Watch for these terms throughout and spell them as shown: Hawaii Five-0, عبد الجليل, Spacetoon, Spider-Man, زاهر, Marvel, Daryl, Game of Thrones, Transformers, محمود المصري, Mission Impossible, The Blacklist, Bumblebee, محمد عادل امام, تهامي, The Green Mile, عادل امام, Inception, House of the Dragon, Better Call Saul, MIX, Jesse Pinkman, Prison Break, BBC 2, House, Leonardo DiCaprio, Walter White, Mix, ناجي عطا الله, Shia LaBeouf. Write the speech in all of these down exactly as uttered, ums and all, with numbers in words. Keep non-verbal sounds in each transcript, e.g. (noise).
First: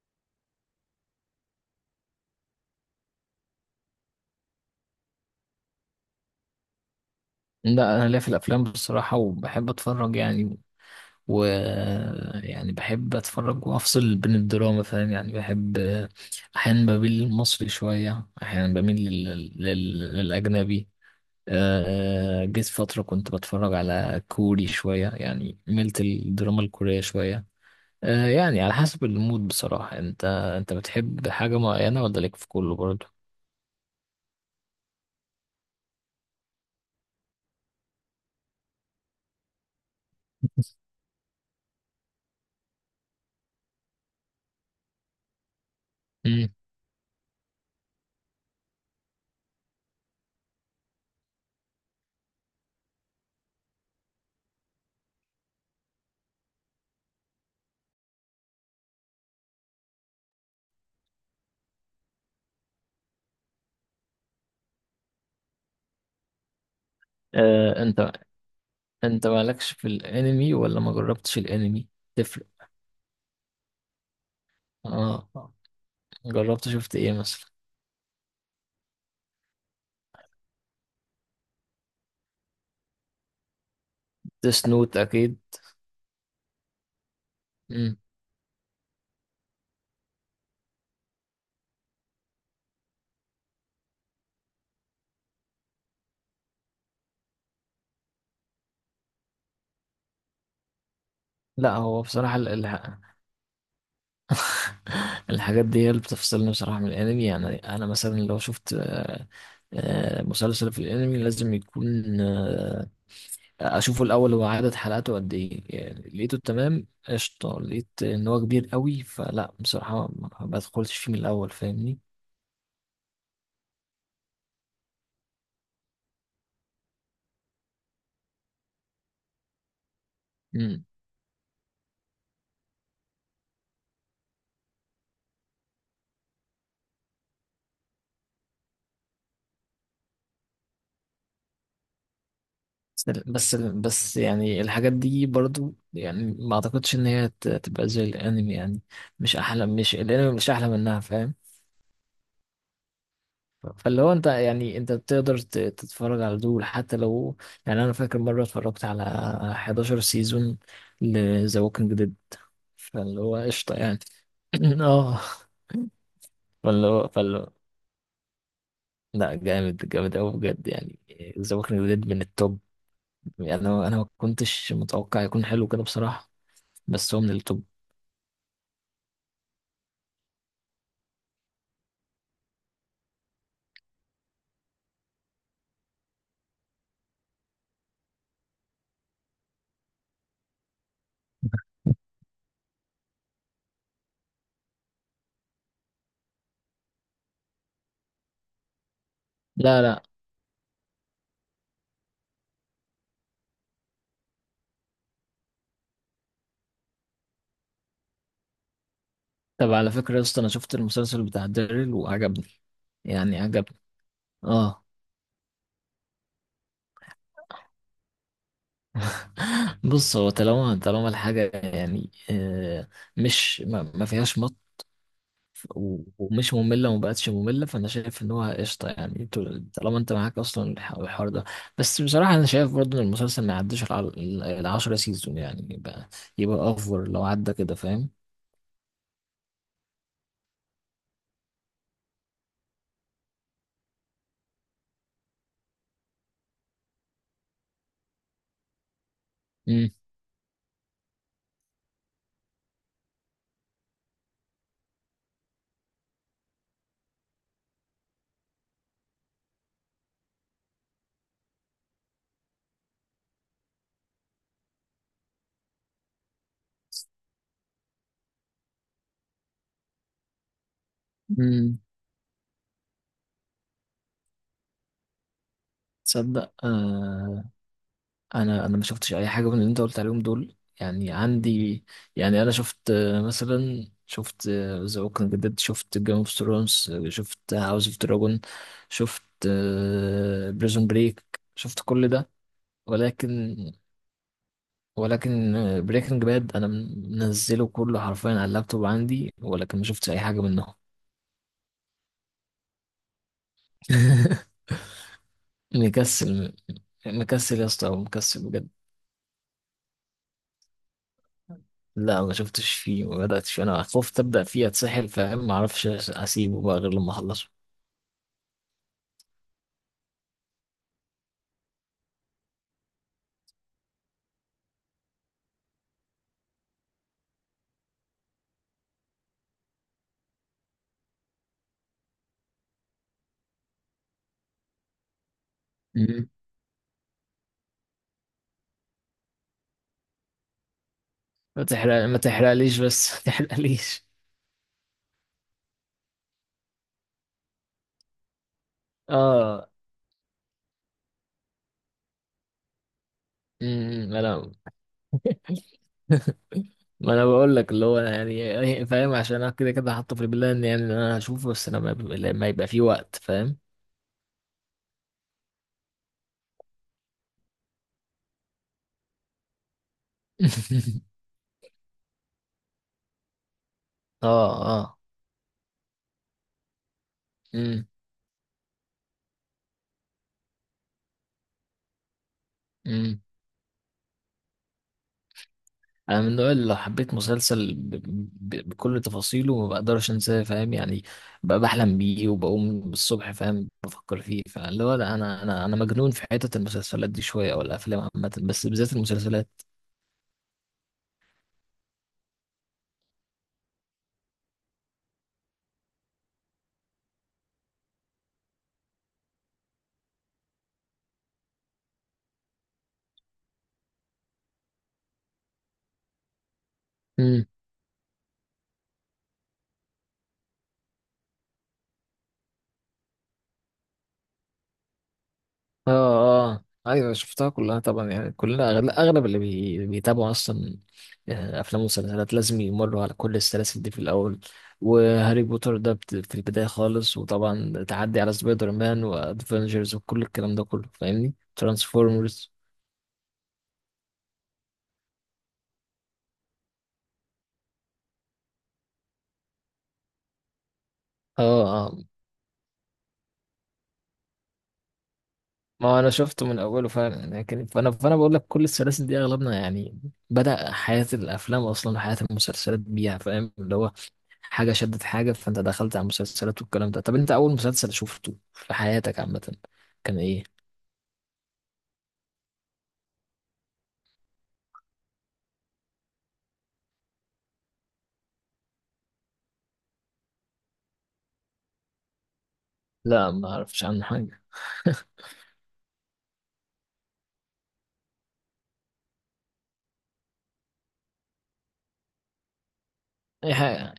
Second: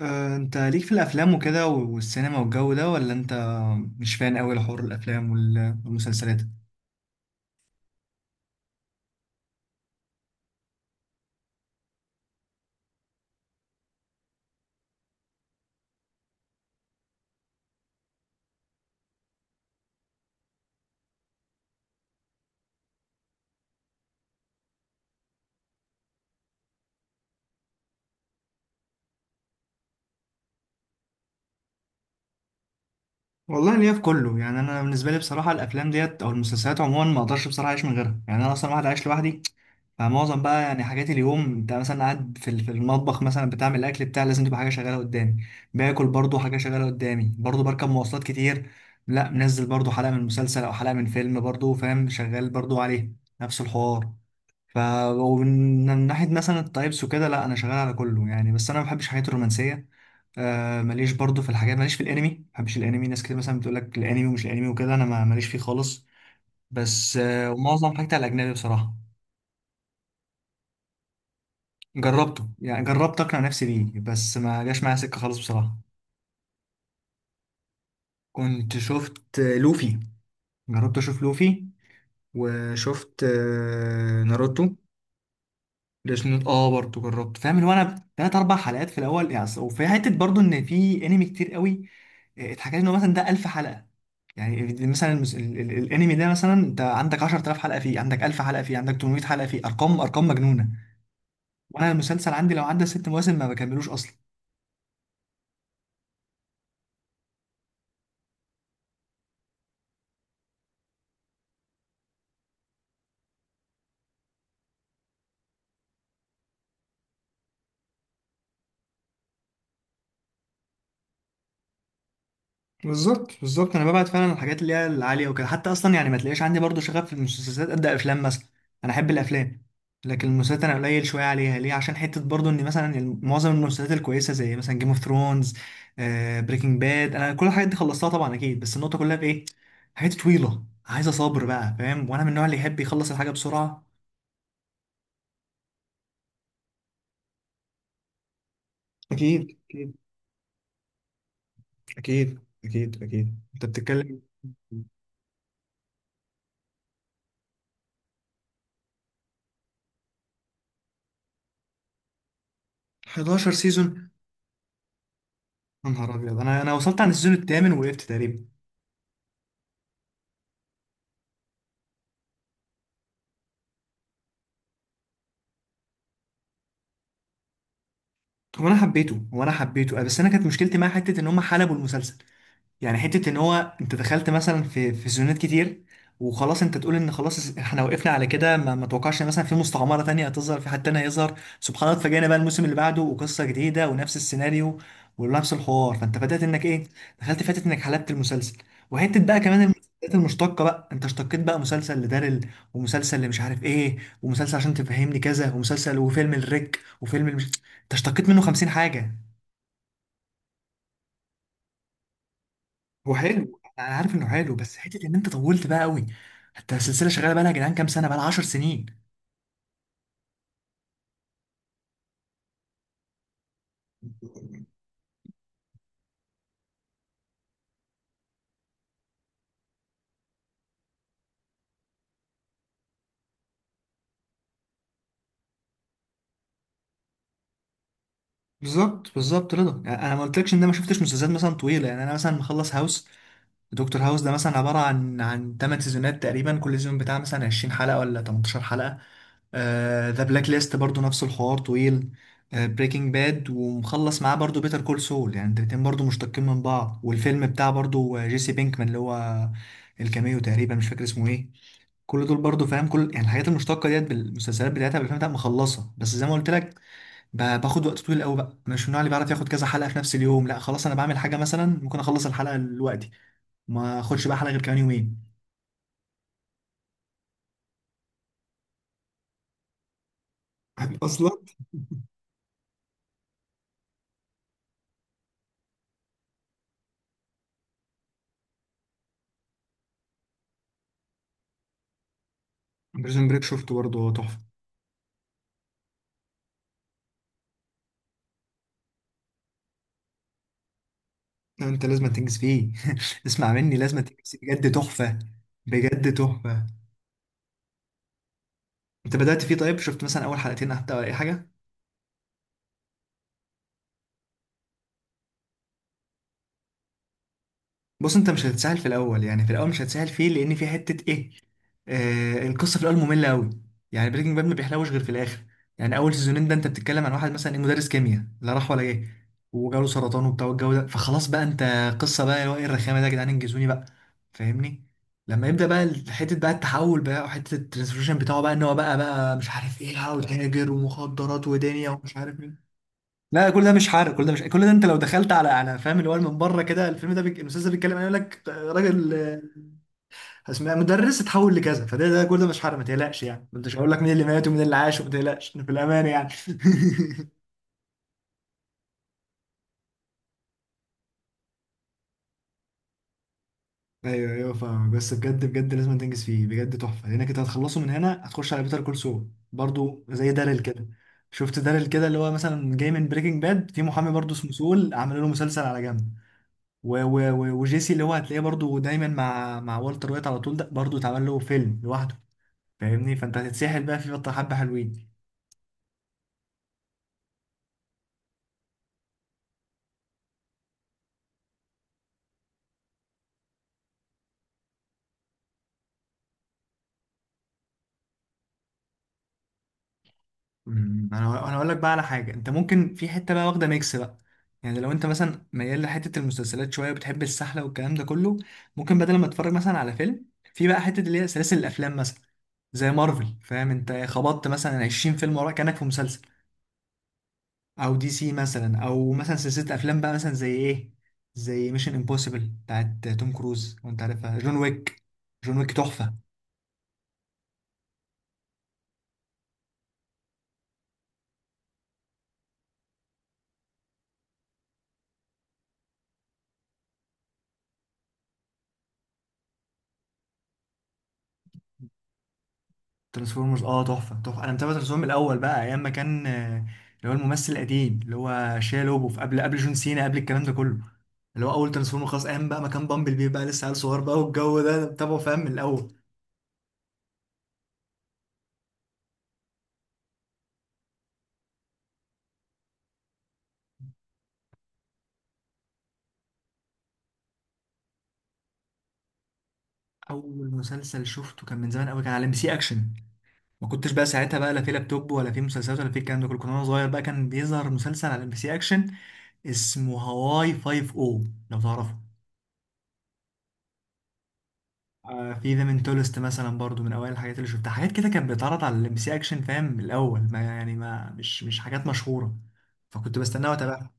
آه، انت ليك في الافلام وكده والسينما والجو ده، ولا انت مش فان قوي لحوار الافلام وال- والمسلسلات؟ لا، انا ليا في الافلام بصراحه وبحب اتفرج يعني و يعني بحب اتفرج وافصل بين الدراما، فاهم؟ يعني بحب احيانا بميل للمصري شويه، احيانا بميل لل... لل... للاجنبي. آه، جيت فتره كنت بتفرج على كوري شويه، يعني ميلت الدراما الكوريه شويه. آه، يعني على حسب المود بصراحه. انت انت بتحب حاجه معينه ولا ليك في كله برضه؟ والله ليا في كله. يعني انا بالنسبه لي بصراحه، الافلام ديت او المسلسلات عموما ما اقدرش بصراحه اعيش من غيرها. يعني انا اصلا واحد عايش لوحدي. فمعظم بقى (laughs) يعني حاجات اليوم، انت مثلا قاعد في ال- في المطبخ مثلا بتعمل الاكل بتاع، لازم تبقى حاجه شغاله قدامي. باكل برضو مم. حاجه شغاله قدامي، برضو بركب مواصلات كتير. لا منزل برضو حلقه من مسلسل او حلقه من فيلم، برضو فاهم، شغال برضو عليه نفس الحوار. ف ومن ناحية مثلا التايبس وكده، لا، أنا شغال على كله يعني، بس أنا ما بحبش الحاجات الرومانسية. آه ماليش برضو في الحاجات، ماليش في الأنمي، ما بحبش الأنمي. ناس كتير مثلا بتقول لك الأنمي ومش الأنمي وكده، أنا ما- ماليش فيه خالص. بس آه آه، ومعظم انت حاجتي على الأجنبي بصراحة. انت مالكش في الانمي ولا ما جربتش الانمي؟ تفرق. جربته يعني، جربت أقنع نفسي بيه، بس ما جاش معايا سكة اه خالص آه. بصراحة. جربت شفت ايه مثلا؟ كنت شفت آه، لوفي، جربت أشوف لوفي، وشفت آه، ناروتو. سنوت اكيد. ديسنوت اه برضه جربت، فاهم، اللي هو مم. انا تلات اربع حلقات في الاول يعني، أصل- وفي حته برضه ان في انمي كتير قوي. آه، اتحكى لي انه مثلا ده ألف حلقه. يعني مثلا المس- ال- ال- الانمي ده مثلا، انت عندك عشر تلاف حلقه، فيه عندك ألف حلقه، فيه عندك تمنمية حلقه، فيه ارقام ارقام مجنونه. لا وانا هو المسلسل بصراحة ال- عندي لو الح... عدى ست مواسم ما بكملوش اصلا. (laughs) الحاجات دي هي اللي بتفصلني بصراحة من الانمي. يعني انا مثلا لو شفت آه، آه، مسلسل في الانمي، لازم يكون آه، اشوفه الاول هو عدد حلقاته قد ايه. يعني لقيته تمام، قشطة. لقيت ان هو كبير قوي، فلا بصراحة ما ما بدخلش فيه من الاول، فاهمني؟ بالظبط بالظبط، انا ببعد فعلا عن الحاجات اللي هي العاليه وكده. حتى اصلا يعني ما تلاقيش عندي برضو شغف في المسلسلات قد افلام مثلا. انا احب الافلام. لكن المسلسلات انا قليل شويه عليها. ليه؟ عشان حته برضو ان مثلا الم- معظم المسلسلات الكويسه زي مثلا جيم اوف ثرونز، بريكنج باد، انا كل الحاجات دي خلصتها طبعا اكيد. بس النقطه كلها في ايه؟ حاجات طويله عايزه صبر بقى، فاهم، وانا من النوع اللي يحب بس يخلص الحاجه بس بسرعه. بس يعني الحاجات دي برضو يعني ما اعتقدش ان هي ت- تبقى زي الانمي. يعني مش أكيد، احلى، مش أكيد، الانمي مش احلى منها، فاهم؟ أكيد، أكيد، أكيد، أنت فاللي هو بتتكلم. انت، يعني انت بتقدر ت- تتفرج على دول حتى لو. يعني انا فاكر مره اتفرجت على حداشر سيزون لذا ووكينج ديد، فاللي هو احد عشر قشطه سيزون؟ يعني. (laughs) (clears throat) اه. يا نهار أبيض! أنا أنا فاللي وصلت هو عن السيزون فاللي هو الثامن وقفت تقريبا. لا، جامد جامد قوي بجد يعني. ذا ووكينج ديد من التوب. يعني انا انا ما كنتش متوقع يكون حلو كده بصراحه، بس هو من التوب. هو انا حبيته هو انا حبيته آه، بس انا كانت مشكلتي مع حته ان هم حلبوا المسلسل. يعني حتة ان هو انت دخلت مثلا في في سيزونات كتير، وخلاص انت تقول ان خلاص احنا وقفنا على كده، ما, ما توقعش ان مثلا في مستعمرة تانية هتظهر، في حد تاني هيظهر. سبحان الله، اتفاجئنا بقى الموسم اللي بعده وقصة جديدة ونفس السيناريو ونفس الحوار. فانت بدأت انك ايه، دخلت، فاتت انك حلبت المسلسل. وحتة بقى كمان لا لا. المسلسلات المشتقة بقى، انت اشتقيت بقى مسلسل لدارل، ومسلسل لمش عارف ايه، ومسلسل عشان تفهمني كذا، ومسلسل، وفيلم الريك، وفيلم المش... انت اشتقيت منه خمسين حاجة. طب على فكرة يا اسطى، أنا شفت المسلسل بتاع ديرل وعجبني، هو يعني حلو، عجبني. انا عارف انه حلو، بس اه. حته ان انت طولت بقى قوي. انت السلسله شغاله بقى لها يا جدعان، كام سنه بقى لها؟ عشر سنين. (laughs) بص هو، طالما طالما الحاجة يعني آه، مش ما ما فيهاش مط و- ومش مملة وما بقتش مملة، فأنا شايف إن هو قشطة. يعني طول- طالما أنت معاك أصلا الح- الحوار ده. بس بصراحة أنا شايف برضه إن المسلسل ما يعديش الع- ال- العشرة سيزون، يعني يبقى يبقى أوفر لو عدى كده، فاهم؟ بالظبط بالظبط، رضا، يعني انا ما قلتلكش ان انا ما شفتش مسلسلات مثلا طويله. يعني انا مثلا مخلص هاوس. دكتور هاوس ده مثلا عباره عن عن تمن سيزونات تقريبا، كل سيزون بتاع مثلا عشرين حلقه ولا تمنتاشر حلقه. مم. ذا بلاك ليست برضو نفس الحوار، طويل. بريكنج باد، ومخلص معاه برضو بيتر كول سول. يعني الاتنين برضو مشتقين من بعض. والفيلم بتاع برضو جيسي بينكمان، اللي هو الكاميو تقريبا مش فاكر اسمه ايه. كل دول برضو، فاهم، كل يعني الحاجات المشتقه ديت بالمسلسلات بتاعتها بالافلام بتاعتها مخلصه، بس زي ما قلت لك، ب- باخد وقت طويل قوي بقى. مش من النوع اللي بيعرف ياخد كذا حلقه في نفس اليوم. لا خلاص، انا بعمل حاجه مثلا، مم. ممكن اخلص الحلقه دلوقتي، ما اخدش بقى حلقه غير كمان يومين. تصدق، انا انا ما شفتش اي حاجه من اللي انت قلت عليهم دول، عارف يعني اصلا. عندي. يعني انا شفت آه، مثلا شفت آه، ذا ووكينج ديد، شفت جيم اوف ثرونز، شفت هاوس اوف دراجون، شفت آه، بريزون بريك، شفت كل ده، بريزون بريك ولكن. شفته برضه، هو تحفه. ولكن آه، بريكنج باد انا منزله كله حرفيا على اللابتوب عندي، ولكن ما شفتش اي حاجه منهم. لا، انت لازم تنجز فيه. (laughs) اسمع مني، لازم تنجز فيه (laughs) بجد، تحفه. بجد مكسل. تحفه. مكسل يا اسطى، مكسل بجد. انت بدأت فيه طيب؟ شفت مثلا اول حلقتين حتى ولا اي حاجه؟ لا، ما شفتش فيه، ما بدأتش، انا خفت ابدأ فيه اتسحل، فاهم؟ ما اعرفش اسيبه بقى غير لما اخلصه. بص، انت مش هتتسهل في الاول. يعني في الاول مش هتسهل فيه، لان في حته ايه، آه القصه في الاول ممله قوي. يعني بريكنج باد ما بيحلوش غير في الاخر. يعني اول سيزونين ده، انت بتتكلم عن واحد مثلا ايه، مدرس كيمياء لا راح ولا جه، وجاله سرطان وبتاع والجو ده. فخلاص بقى انت، قصه بقى اللي هو ايه الرخامه ده يا جدعان، انجزوني بقى. فاهمني. لما يبدا بقى ال- مم. حته بقى التحول بقى وحته الترانسفورميشن بتاعه بقى، ان هو بقى بقى مش عارف ايه، لا وتاجر ومخدرات ما ودنيا تحرق، ومش ما عارف ايه. تحرقليش بس. (laughs) ما لا، كل ده مش تحرقليش. حرق، كل ده مش كل ده انت لو دخلت على على فاهم اللي هو من بره كده، الفيلم ده بيك... الاستاذ ده بيتكلم عن- يقول لك آه، راجل، آه، اه. اسمه إيه؟ مدرس اتحول لكذا، فده ده كل ده مش حرق، ما تقلقش. يعني ما انتش هقول لك مين امم، اللي مات انا ومين (laughs) اللي عاش، وما تقلقش، إحنا في الامان يعني. (laughs) ما انا بقول لك اللي هو، يعني فاهم؟ عشان انا كده كده حاطه في البلان يعني، ان انا هشوفه، بس لما يبقى، لما يبقى في وقت، فاهم؟ ايوه ايوه فاهمك. بس بجد بجد لازم تنجز فيه بجد تحفه، لانك انت هتخلصه من هنا هتخش على بيتر كول سول برضو زي داريل كده. (laughs) شفت داريل كده اللي هو مثلا جاي من بريكنج باد. في محامي اه. برضو اسمه سول، اه. عملوا له مسلسل على جنب. و و و وجيسي اللي هو هتلاقيه برضو دايما مع مع والتر وايت على طول، ده برضو اتعمل له فيلم لوحده. فاهمني، امم. فانت هتتسحل بقى في بطة حبة حلوين. انا من النوع اللي لو حبيت مسلسل ب... ب... بكل تفاصيله، ما بقدرش انساه، فاهم يعني؟ بقى بحلم بيه وبقوم بالصبح فاهم بفكر فيه. فاللي هو لا، انا انا انا مجنون في حتة المسلسلات دي شوية، او الافلام عامة، بس بالذات المسلسلات. أمم، انا انا اقول لك بقى على حاجة، انت ممكن في حتة بقى واخدة ميكس بقى. يعني لو انت مثلا ميال لحتة المسلسلات شوية وبتحب السحلة والكلام ده كله، ممكن بدل ما تتفرج مثلا على فيلم، في بقى حتة اللي هي سلاسل الافلام مثلا، زي مارفل. فاهم، انت خبطت مثلا عشرين فيلم وراك كأنك في مسلسل. او دي سي مثلا، او مثلا سلسله افلام بقى مثلا زي ايه؟ زي ميشن امبوسيبل بتاعت توم كروز وانت عارفها، جون ويك. جون ويك اه. تحفه. اه. ايوه، شفتها كلها طبعا. يعني كلنا اغلب, أغلب اللي بي... بيتابعوا اصلا آه، افلام ومسلسلات لازم يمروا على كل السلاسل دي في الاول. وهاري بوتر ده بت... في البدايه خالص، وطبعا تعدي على سبايدر مان وادفنجرز وكل الكلام ده كله، فاهمني؟ ترانسفورمرز. ترانسفورمرز، اه تحفه تحفه. انا متابع ترانسفورمرز من الاول بقى، ايام ما كان، آه، اللي هو الممثل القديم اللي هو شيا لوبوف، قبل قبل جون سينا، قبل الكلام ده كله، اه اللي هو اول اه. ترانسفورمر. خلاص، ايام بقى ما كان بامبل بي بقى لسه عيل صغير بقى والجو ده، أنا متابعه فاهم من ما الاول. هو انا شفته من اوله فعلا. لكن فانا فانا بقول لك كل السلاسل دي اغلبنا يعني بدأ حياة الافلام، اصلا حياة المسلسلات بيها، فاهم؟ اللي هو حاجة شدت حاجة، فانت دخلت على المسلسلات والكلام ده. طب انت اول مسلسل شفته في حياتك عامة كان اول ايه؟ مسلسل شفته كان من زمان قوي، كان على ام بي سي اكشن. ما كنتش بقى ساعتها بقى لا في لابتوب ولا في مسلسلات ولا في الكلام ده كله، كنت وانا صغير بقى كان بيظهر مسلسل على ام بي سي اكشن اسمه هواي فايف، او لو تعرفه. لا، ما اعرفش عنه حاجة. آه في ذا منتولست مثلا برضو من اوائل الحاجات اللي شفتها. حاجات كده كانت بتتعرض على الام بي سي اكشن، فاهم، من الاول، ما يعني ما مش مش حاجات مشهوره، فكنت بستناها اي واتابعها. حاجة.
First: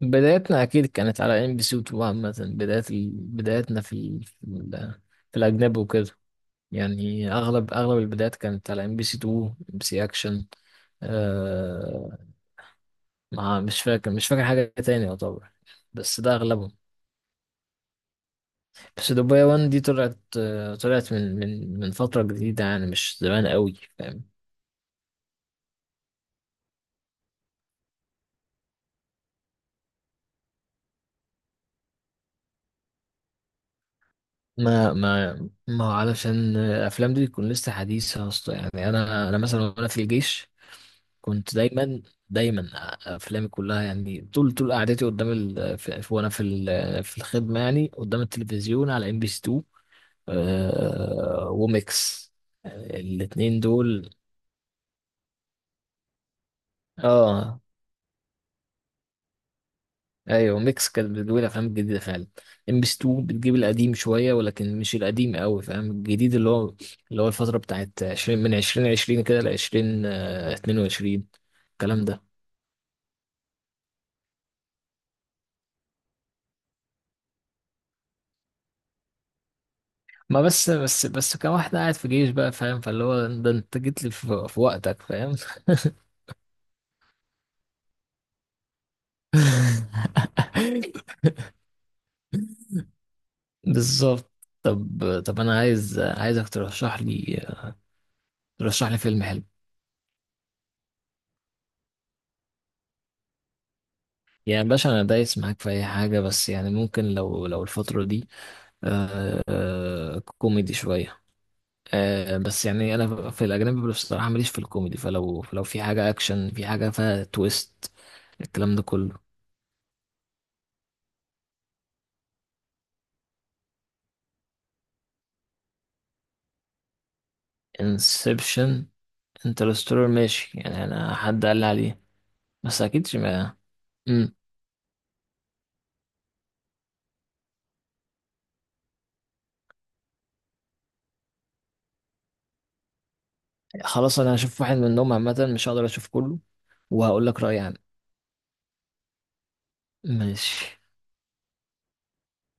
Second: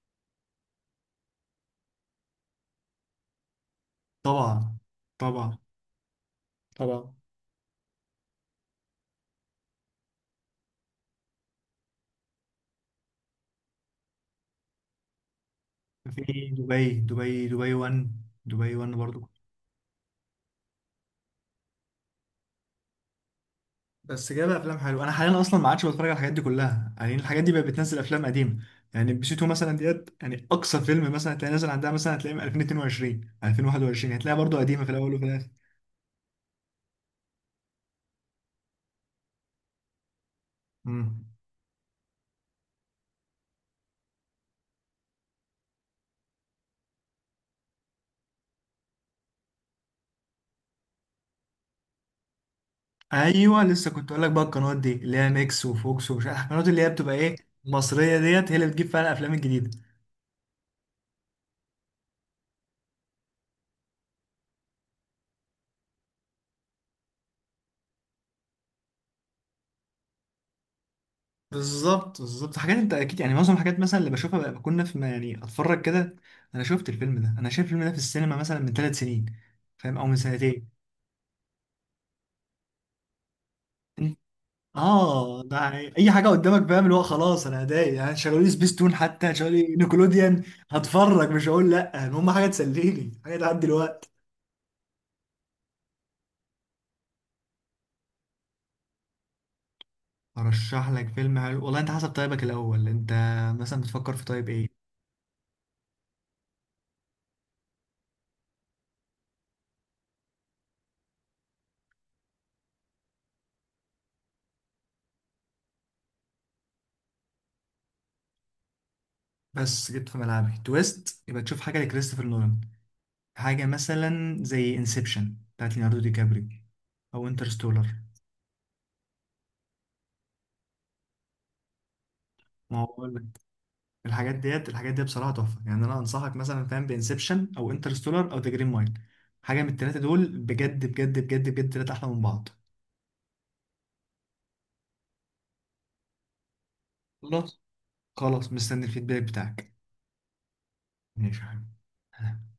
بدايتنا اكيد كانت على ام بي سي اتنين عامة. بداية ال... بدايتنا في ال... في, ال... طبعا، في طبعا، الاجنبي وكده. طبعا. يعني اغلب اغلب البدايات كانت على ام بي سي اتنين، ام بي سي اكشن. آه، ما مش فاكر مش فاكر حاجة تاني يعتبر، بس ده في أغلبهم. دبي دبي دبي واحد، دبي واحد بس برضو. دبي واحد دي طلعت، طلعت من من من فترة جديدة، يعني مش زمان قوي، فاهم؟ بس جايبه افلام حلوه. انا حاليا اصلا ما عادش بتفرج على الحاجات دي كلها، يعني الحاجات دي بقت بتنزل افلام قديمه. يعني بي سي اتنين مثلا ديت، يعني اقصى فيلم مثلا هتلاقي نازل عندها مثلا، هتلاقيه من ألفين واتنين وعشرين ألفين وواحد وعشرين، هتلاقيها برضو قديمه في ما الاول وفي ما الاخر. ما هو علشان الأفلام دي تكون لسه حديثة أصلا. يعني أنا أنا مثلا وأنا في الجيش امم كنت دايما دايما أفلامي كلها يعني، طول طول قعدتي قدام ال... في... في- وأنا في ال... في الخدمة يعني قدام التلفزيون على ام بي سي اتنين، وميكس، الاتنين ايوه، لسه دول. كنت اقول لك بقى، القنوات دي اللي هي ميكس وفوكس ومش عارف القنوات اللي هي بتبقى ايه، اه. مصريه ديت، هي اللي بتجيب فعلا الافلام الجديده. ايوه، ميكس كانت بتجيب الافلام الجديده فعلا. ام بي اتنين بتجيب القديم شويه، ولكن مش القديم قوي، فاهم؟ الجديد اللي هو اللي هو الفتره بتاعت عشرين من ألفين وعشرين كده ل ألفين واتنين وعشرين، الكلام بالظبط ده. بالظبط. حاجات انت اكيد يعني معظم الحاجات مثلا اللي بشوفها بقى بكون في، ما يعني، اتفرج كده. انا شفت الفيلم ده، انا شايف الفيلم ده في السينما مثلا من ثلاث سنين، فاهم، او من ما بس سنتين. بس بس كان واحد قاعد في جيش بقى، فاهم؟ فاللي هو ده انت جيت لي في, في وقتك، فاهم؟ اه، ده يعني اي حاجه قدامك، فاهم، اللي هو خلاص. انا ادائي يعني شغلوا لي سبيستون حتى، شغلوا لي نيكولوديان، (laughs) هتفرج مش هقول لا. المهم حاجه تسليني، حاجه تعدي الوقت. بالظبط. طب. طب انا عايز، عايزك ترشح لي ترشح لي فيلم حلو. ارشح لك فيلم حلو؟ والله انت حسب طيبك الاول، انت مثلا بتفكر في طيب ايه؟ يعني باشا انا دايس معاك في اي حاجه، بس يعني ممكن لو لو الفتره دي آه كوميدي شوية. آه بس يعني أنا في الأجنبي بصراحة ماليش في الكوميدي، فلو فلو في حاجة أكشن، في حاجة فيها تويست، الكلام ده كله. بس جيت في ملعبي. تويست يبقى تشوف حاجه لكريستوفر نولان. حاجه مثلا زي انسبشن بتاعت ليوناردو دي كابريو، او انترستولر. انسبشن. انترستولر ماشي، يعني أنا حد قال لي عليه، ما بس أكيد هو ما. مم. الحاجات ديت الحاجات دي بصراحه تحفه. يعني انا انصحك مثلا، فاهم، بانسبشن او انترستولار او ذا جرين مايل. حاجه من الثلاثه دول، بجد بجد بجد بجد، ثلاثه احلى من بعض. خلاص، أنا هشوف واحد منهم عامة، مش هقدر أشوف كله، وهقول لك رأيي خلاص. عنه. خلاص، مستني الفيدباك بتاعك. ماشي. ماشي يا حبيبي.